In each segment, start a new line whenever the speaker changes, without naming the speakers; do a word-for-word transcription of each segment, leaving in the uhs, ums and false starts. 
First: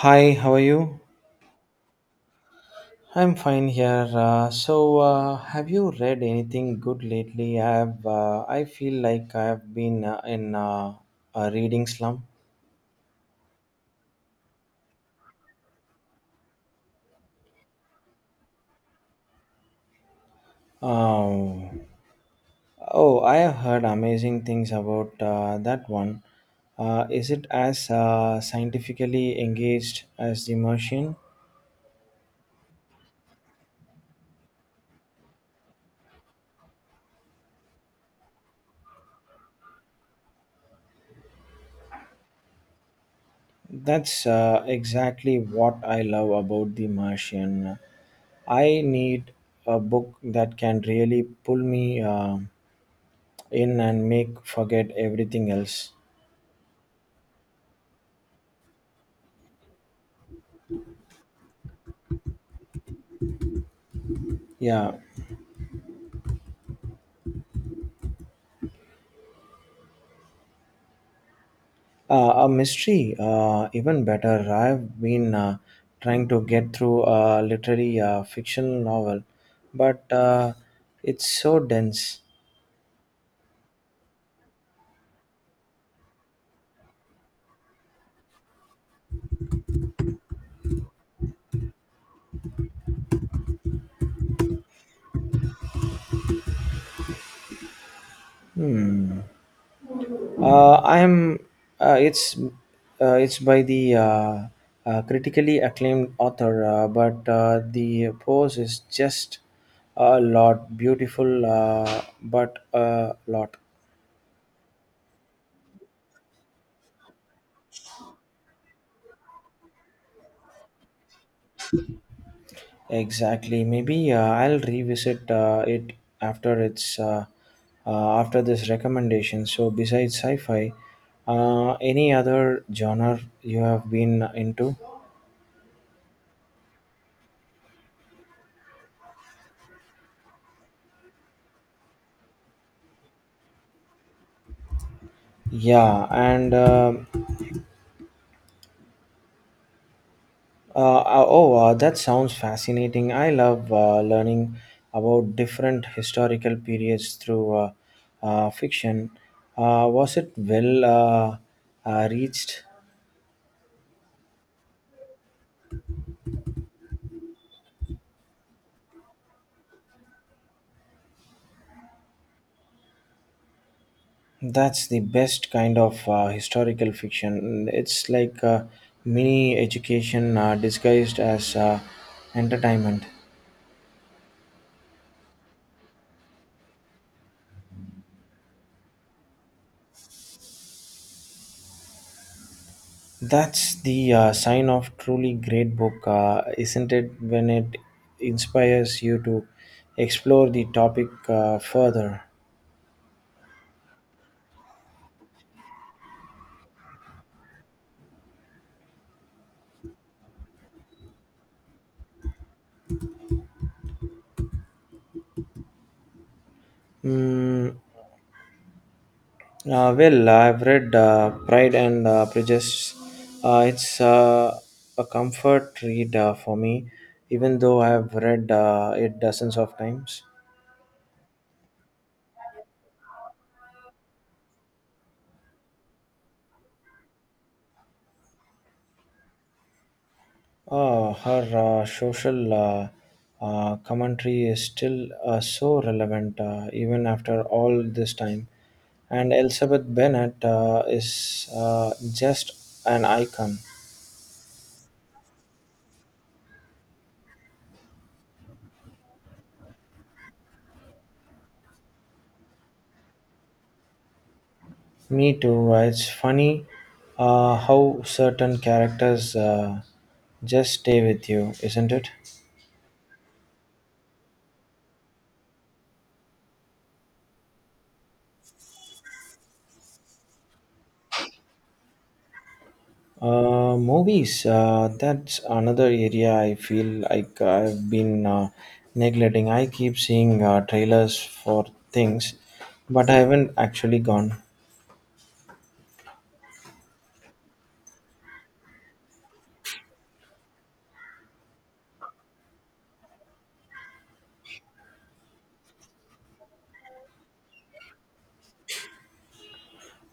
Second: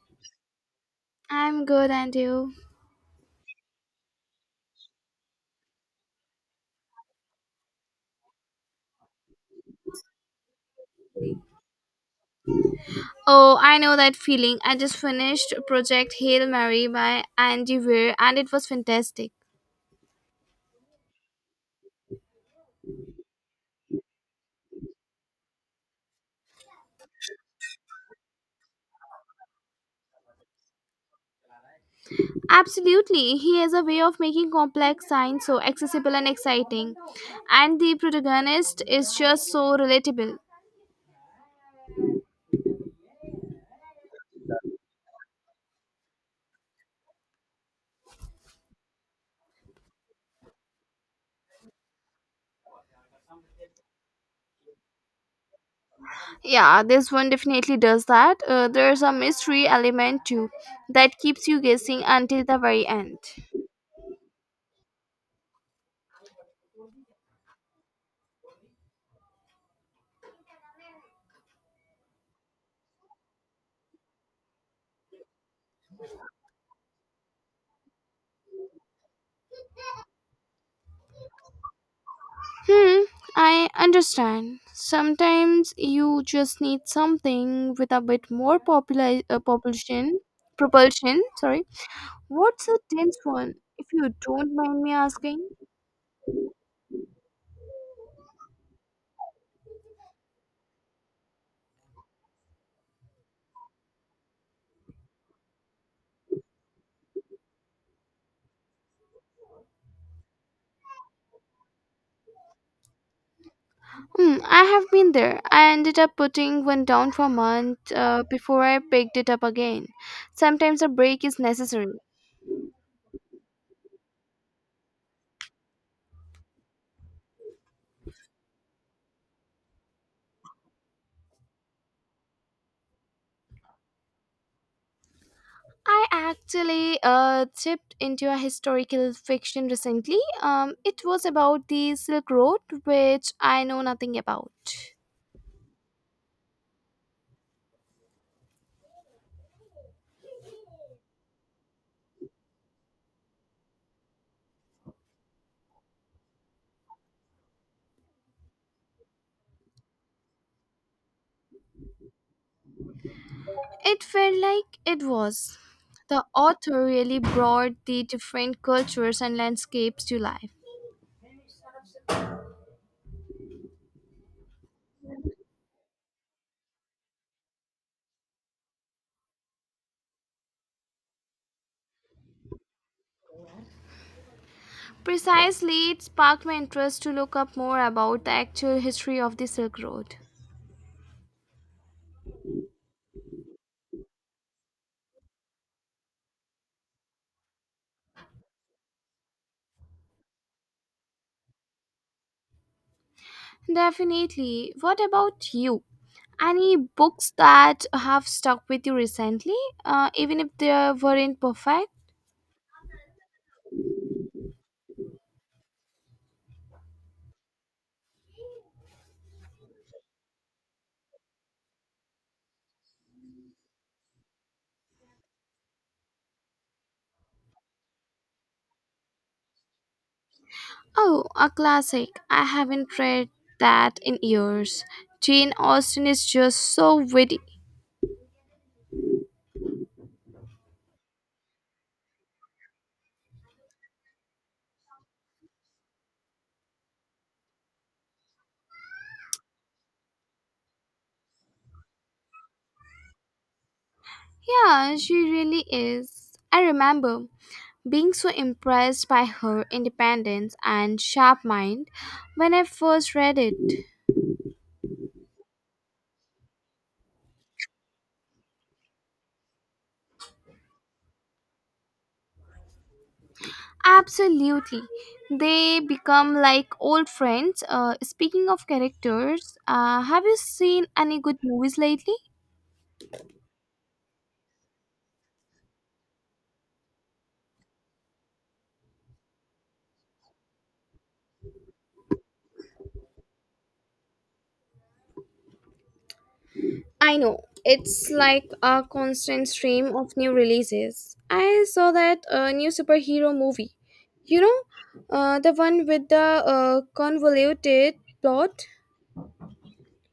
Hi, how are you?
I'm good, and you?
I'm fine here. Uh, so, uh, have you read anything good lately? I've uh, I feel like I've been uh, in uh, a reading slump.
Oh, I know that feeling. I just finished Project Hail Mary by Andy Weir, and it was fantastic.
Um, oh, I have heard amazing things about uh, that one. Uh, is it as uh, scientifically engaged as The Martian?
Absolutely, he has a way of making complex science so accessible and exciting, and the protagonist is just so relatable.
That's uh, exactly what I love about The Martian. I need a book that can really pull me. um in and make forget everything else.
Yeah, this one definitely does that. Uh, there's a mystery element too that keeps you guessing until the very end.
Yeah, uh, a mystery, uh, even better. I've been uh, trying to get through a literary uh, fictional novel, but uh, it's so dense.
Hmm, I understand. Sometimes you just need something with a bit more popular uh, propulsion. Propulsion, sorry. What's a dense one, if you don't mind me asking?
Uh, I'm. Uh, it's uh, It's by the uh, uh, critically acclaimed author, uh, but uh, the prose is just a lot beautiful, uh, but a lot.
Hmm, I have been there. I ended up putting one down for a month uh, before I picked it up again. Sometimes a break is necessary.
Exactly. Maybe uh, I'll revisit uh, it after it's uh, uh, after this recommendation. So besides sci-fi, uh, any other genre you have been into?
I actually uh, dipped into a historical fiction recently. Um, it was about the Silk Road, which I know nothing about.
Yeah, and uh, uh, uh, oh, uh, that sounds fascinating. I love uh, learning about different historical periods through uh, uh, fiction. Uh, was it well uh, uh, reached?
It felt like it was. The author really brought the different cultures and landscapes to life.
That's the best kind of uh, historical fiction. It's like uh, mini education uh, disguised as uh, entertainment.
Precisely, it sparked my interest to look up more about the actual history of the Silk Road.
That's the uh, sign of truly great book, uh, isn't it? When it inspires you to explore the topic uh, further.
Definitely. What about you? Any books that have stuck with you recently, uh, even if they weren't perfect?
Mm. Uh, well, I've read uh, Pride and uh, Prejudice. Uh, it's uh, a comfort read uh, for me, even though I've read uh, it dozens of times.
Oh, a classic. I haven't read that in years. Jane Austen is just so witty.
Uh, her uh, social uh, uh, commentary is still uh, so relevant, uh, even after all this time. And Elizabeth Bennet uh, is uh, just an icon.
Yeah, she really is. I remember being so impressed by her independence and sharp mind when I first read it.
Me too. Uh, It's funny uh, how certain characters uh, just stay with you, isn't it?
Absolutely. They become like old friends. Uh, speaking of characters, uh, have you seen any good movies lately?
Uh, movies. Uh, that's another area I feel like I've been uh, neglecting. I keep seeing uh, trailers for things, but I haven't actually gone.
I know. It's like a constant stream of new releases. I saw that uh, new superhero movie. You know, uh, the one with the uh, convoluted plot?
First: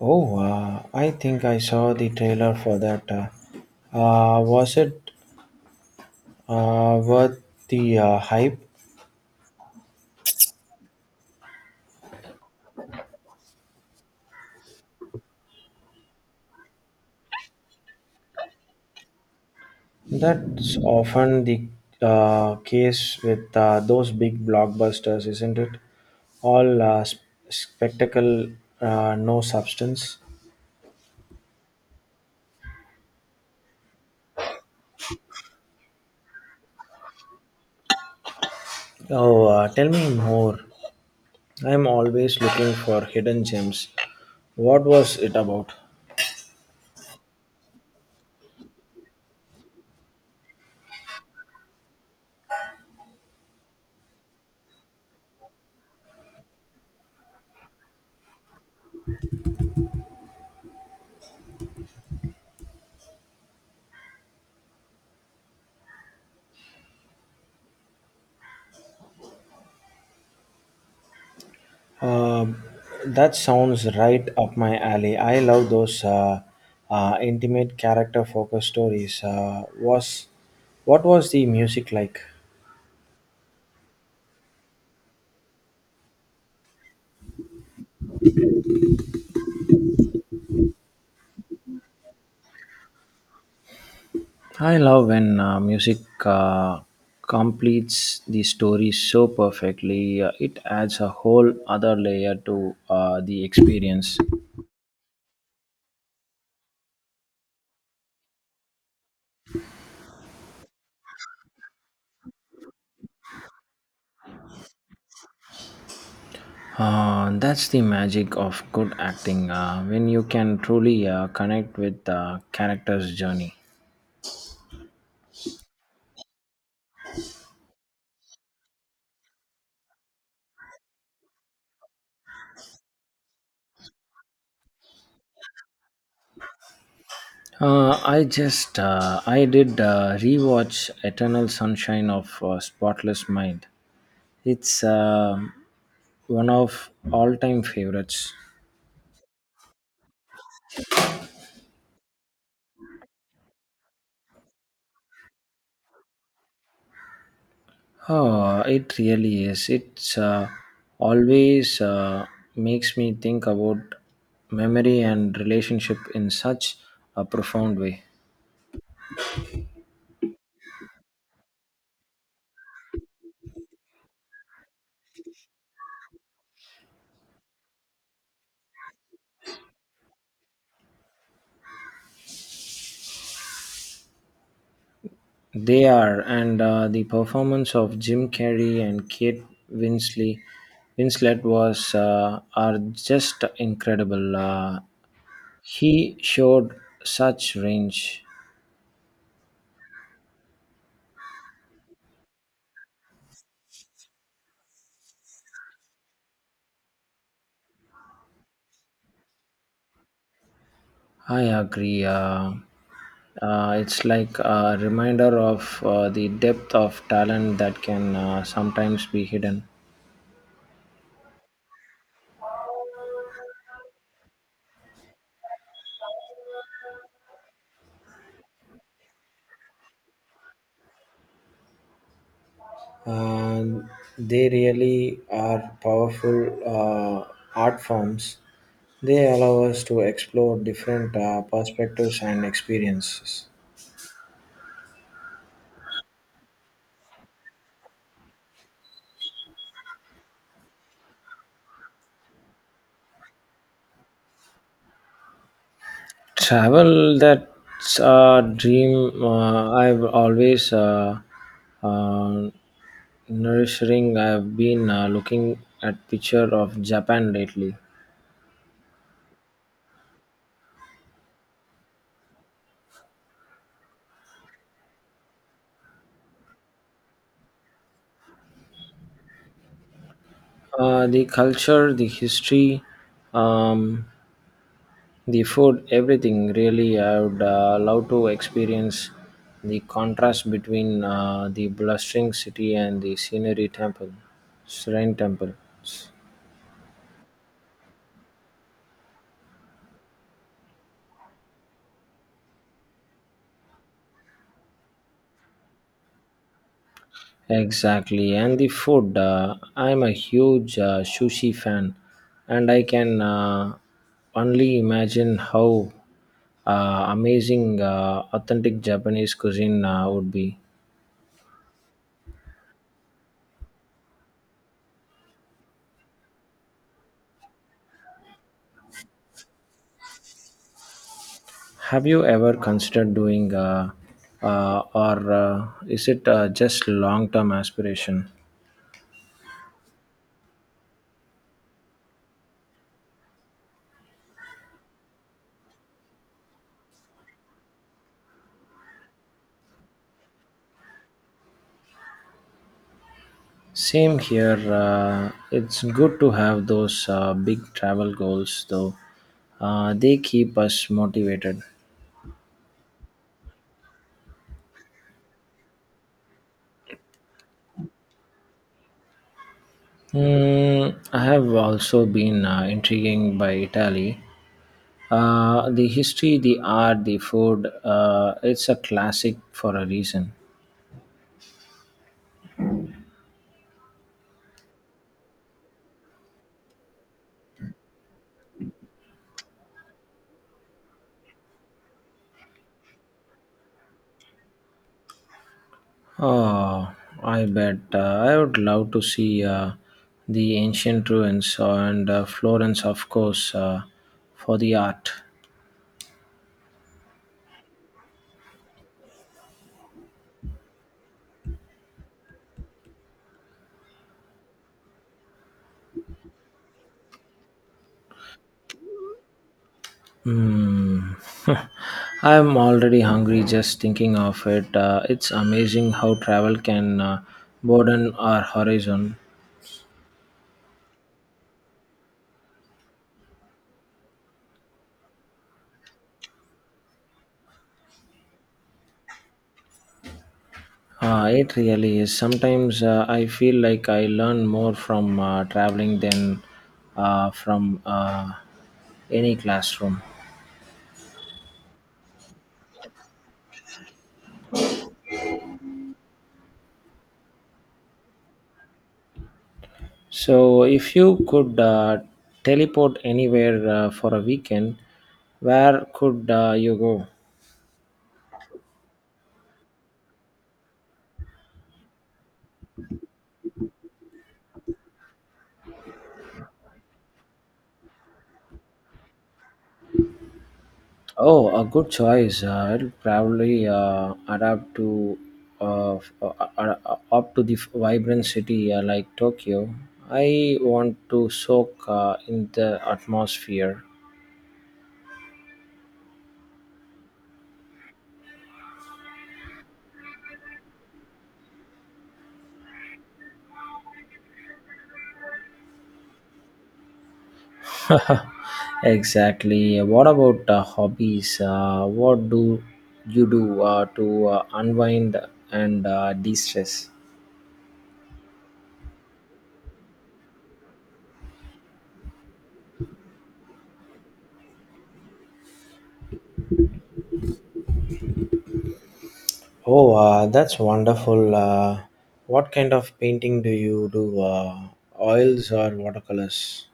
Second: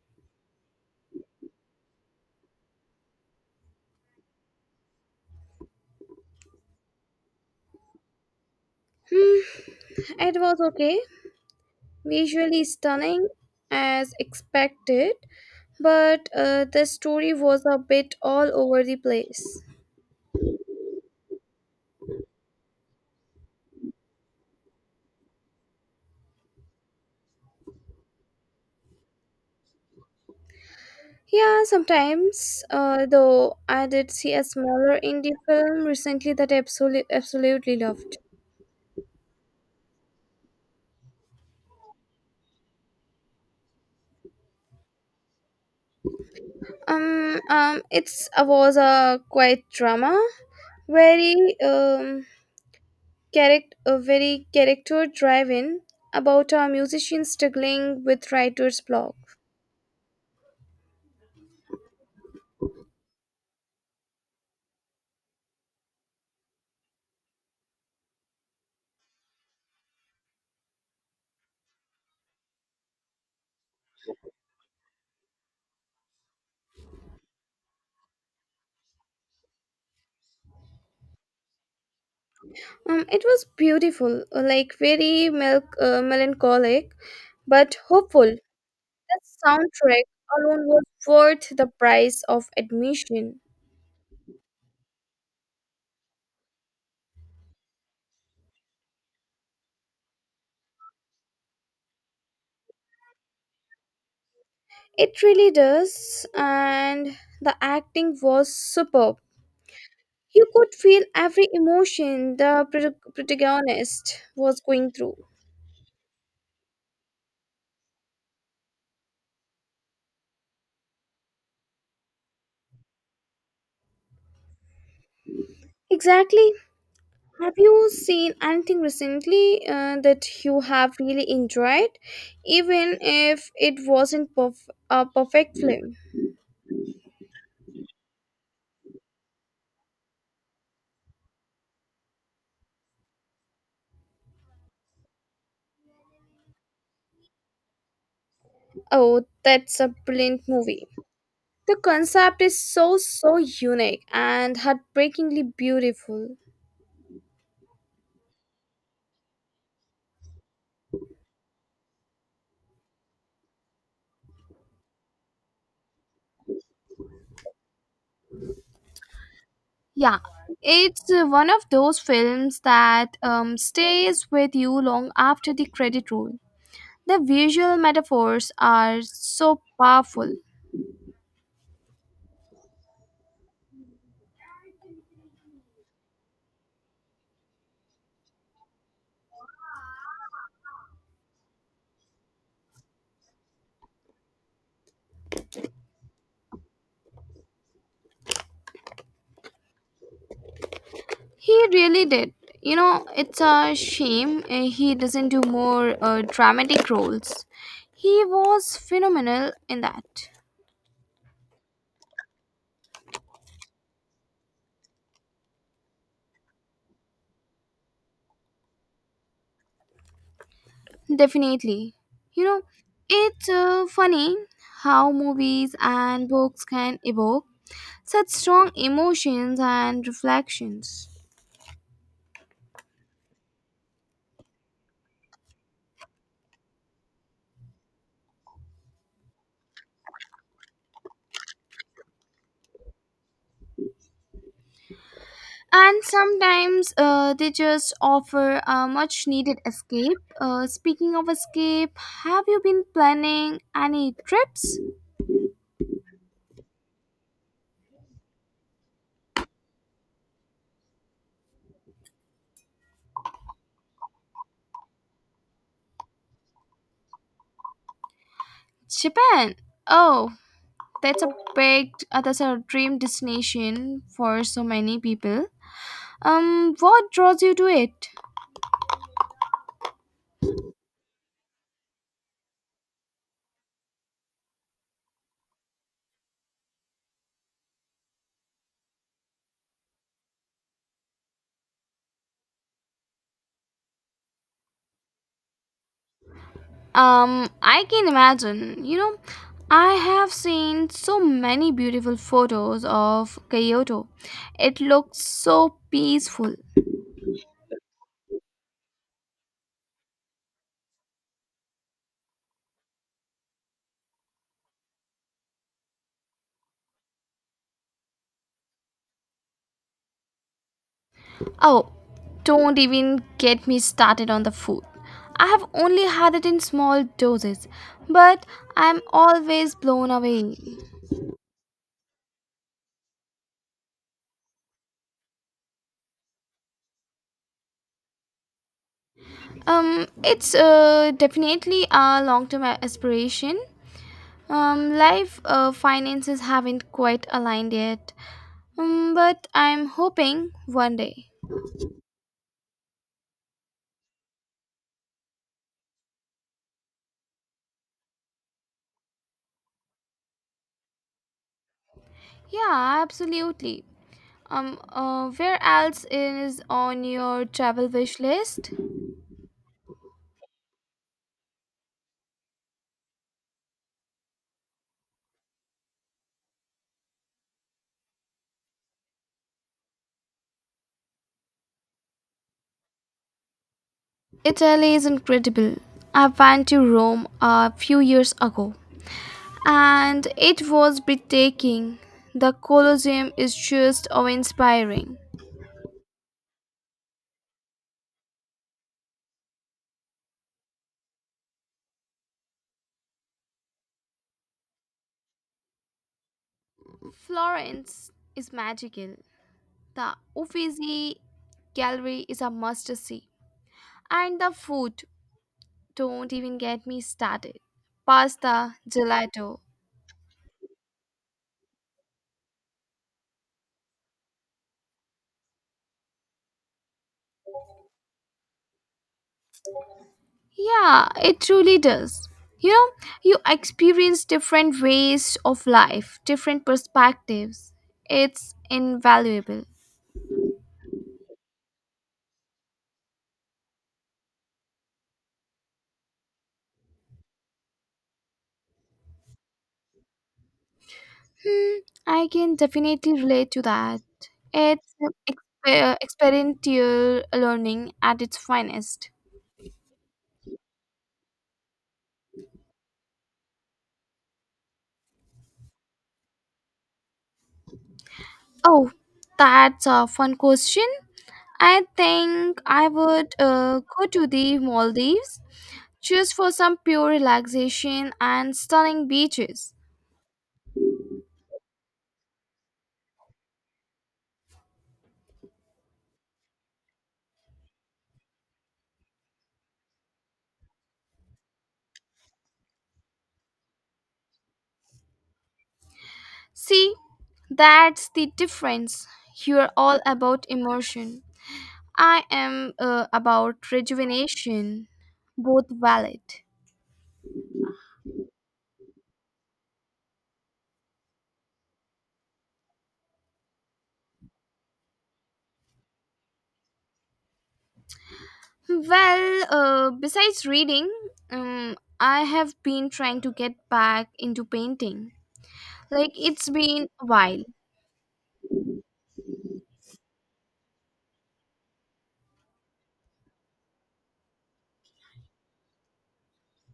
Oh, uh, I think I saw the trailer for that. Uh, uh, was it uh, worth the uh, hype?
Hmm, it was okay. Visually stunning as expected, but uh, the story was a bit all over the place.
That's often the uh, case with uh, those big blockbusters, isn't it? All uh, sp- spectacle, uh, no substance.
Yeah, sometimes, uh, though, I did see a smaller indie film recently that I absolutely, absolutely loved.
Oh, uh, tell me more. I'm always looking for hidden gems. What was it about?
Um, um, it's uh, was a quite drama, very um character, uh, very character driven about a musician struggling with writer's block.
Um, that sounds right up my alley. I love those uh, uh, intimate character focused stories. Uh, was What was the music like?
Um, it was beautiful, uh, like very milk, uh, melancholic, but hopeful. That soundtrack alone was worth the price of admission.
I love when uh, music uh, completes the story so perfectly. Uh, it adds a whole other layer to uh, the experience.
It really does, and the acting was superb. You could feel every emotion the prot- protagonist was going through.
Uh, that's the magic of good acting uh, when you can truly uh, connect with the character's journey.
Exactly. Have you seen anything recently uh, that you have really enjoyed, even if it wasn't perf- a perfect film?
Uh, I just uh, I did uh, rewatch Eternal Sunshine of uh, Spotless Mind. It's uh, one of all-time favorites.
Oh, that's a brilliant movie. The concept is so, so unique and heartbreakingly beautiful.
Oh, it really is. It's uh, always uh, makes me think about memory and relationship in such a profound way.
Yeah, it's uh, one of those films that um, stays with you long after the credit roll. The visual metaphors are so powerful.
They are, and uh, the performance of Jim Carrey and Kate Winsley, Winslet was uh, are just incredible. Uh, he showed such range.
He really did. You know, it's a shame uh, he doesn't do more uh, dramatic roles. He was phenomenal in that.
I agree. Uh, uh, it's like a reminder of uh, the depth of talent that can uh, sometimes be hidden.
Definitely. You know, it's uh, funny how movies and books can evoke such strong emotions and reflections.
Uh, they really are powerful uh, art forms. They allow us to explore different uh, perspectives and experiences.
And sometimes uh, they just offer a much needed escape. Uh, speaking of escape, have you been planning any trips?
Travel, that's a dream uh, I've always uh, uh, nourishing. I've been uh, looking at picture of Japan lately.
Japan. Oh, that's a big, uh, that's a dream destination for so many people. Um, what draws you to it?
Uh, the culture, the history, um, the food, everything really. I would uh, love to experience the contrast between uh, the blustering city and the scenery temple, shrine temple.
Um, I can imagine. You know, I have seen so many beautiful photos of Kyoto. It looks so peaceful.
Exactly, and the food. Uh, I'm a huge uh, sushi fan, and I can uh, only imagine how uh, amazing uh, authentic Japanese cuisine uh, would be.
Oh, don't even get me started on the food. I have only had it in small doses, but I'm always blown away.
Have you ever considered doing, uh, uh, or uh, is it uh, just long-term aspiration?
Um, it's uh, definitely a long-term aspiration. Um, life uh, finances haven't quite aligned yet, um, but I'm hoping one day.
Same here. Uh, it's good to have those uh, big travel goals, though. Uh, they keep us motivated.
Yeah, absolutely. Um, uh, where else is on your travel wish list?
Hmm, I have also been uh, intrigued by Italy. Uh, the history, the art, the food, uh, it's a classic for a reason.
Italy is incredible. I went to Rome a few years ago and it was breathtaking. The Colosseum is just awe inspiring.
Oh, I bet. Uh, I would love to see uh, the ancient ruins and uh, Florence, of course, uh, for the art.
Florence is magical. The Uffizi Gallery is a must see. And the food, don't even get me started. Pasta, gelato.
Hmm. I'm already hungry just thinking of it. Uh, it's amazing how travel can uh, broaden our horizon.
Yeah, it truly does. You know, you experience different ways of life, different perspectives. It's invaluable.
Uh, it really is. Sometimes uh, I feel like I learn more from uh, traveling than uh, from uh, any classroom.
Hmm, I can definitely relate to that. It's exper- experiential learning at its finest.
So, if you could uh, teleport anywhere uh, for a weekend, where could uh, you go?
Oh, that's a fun question. I think I would uh, go to the Maldives just for some pure relaxation and stunning beaches.
Oh, a good choice. Uh, it'll probably uh, adapt to uh, f- uh, uh, uh, uh, up to the f- vibrant city uh, like Tokyo. I want to soak uh, in the atmosphere.
See, that's the difference. You're all about emotion. I am uh, about rejuvenation, both valid.
Exactly. What about uh, hobbies? Uh, what do you do uh, to uh, unwind and uh, de-stress?
Well, uh, besides reading, um, I have been trying to get back into painting. Like, it's been a while.
Oh, uh, that's wonderful. Uh, what kind of painting do you do? Uh, oils or watercolors?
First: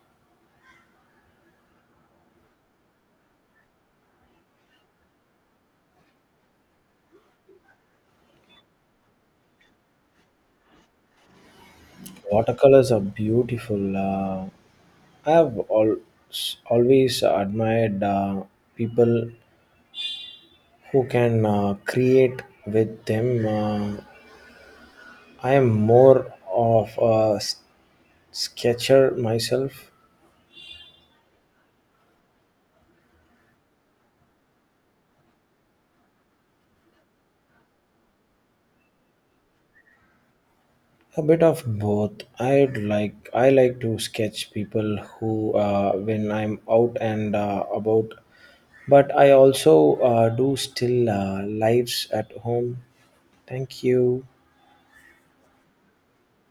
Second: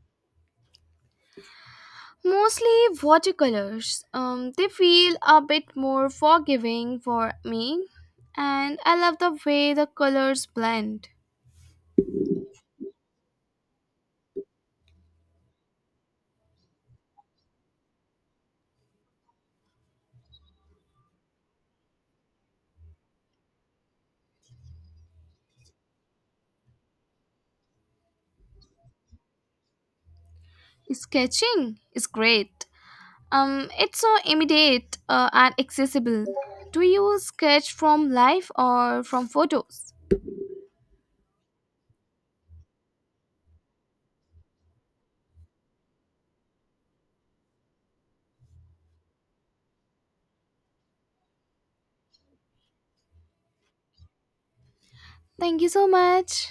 Mostly watercolors. Um, they feel a bit more forgiving for me, and I love the way the colors blend.
Watercolors are beautiful. Uh, I have al- always admired uh, people who can uh, create with them. Uh, I am more of a s- sketcher myself,
Sketching is great. Um, it's so immediate uh, and accessible. Do you sketch from life or from photos?
a bit of both. I'd like I like to sketch people who uh, when I'm out and uh, about, but I also uh, do still uh, lives at home. Thank you.
Thank you so much.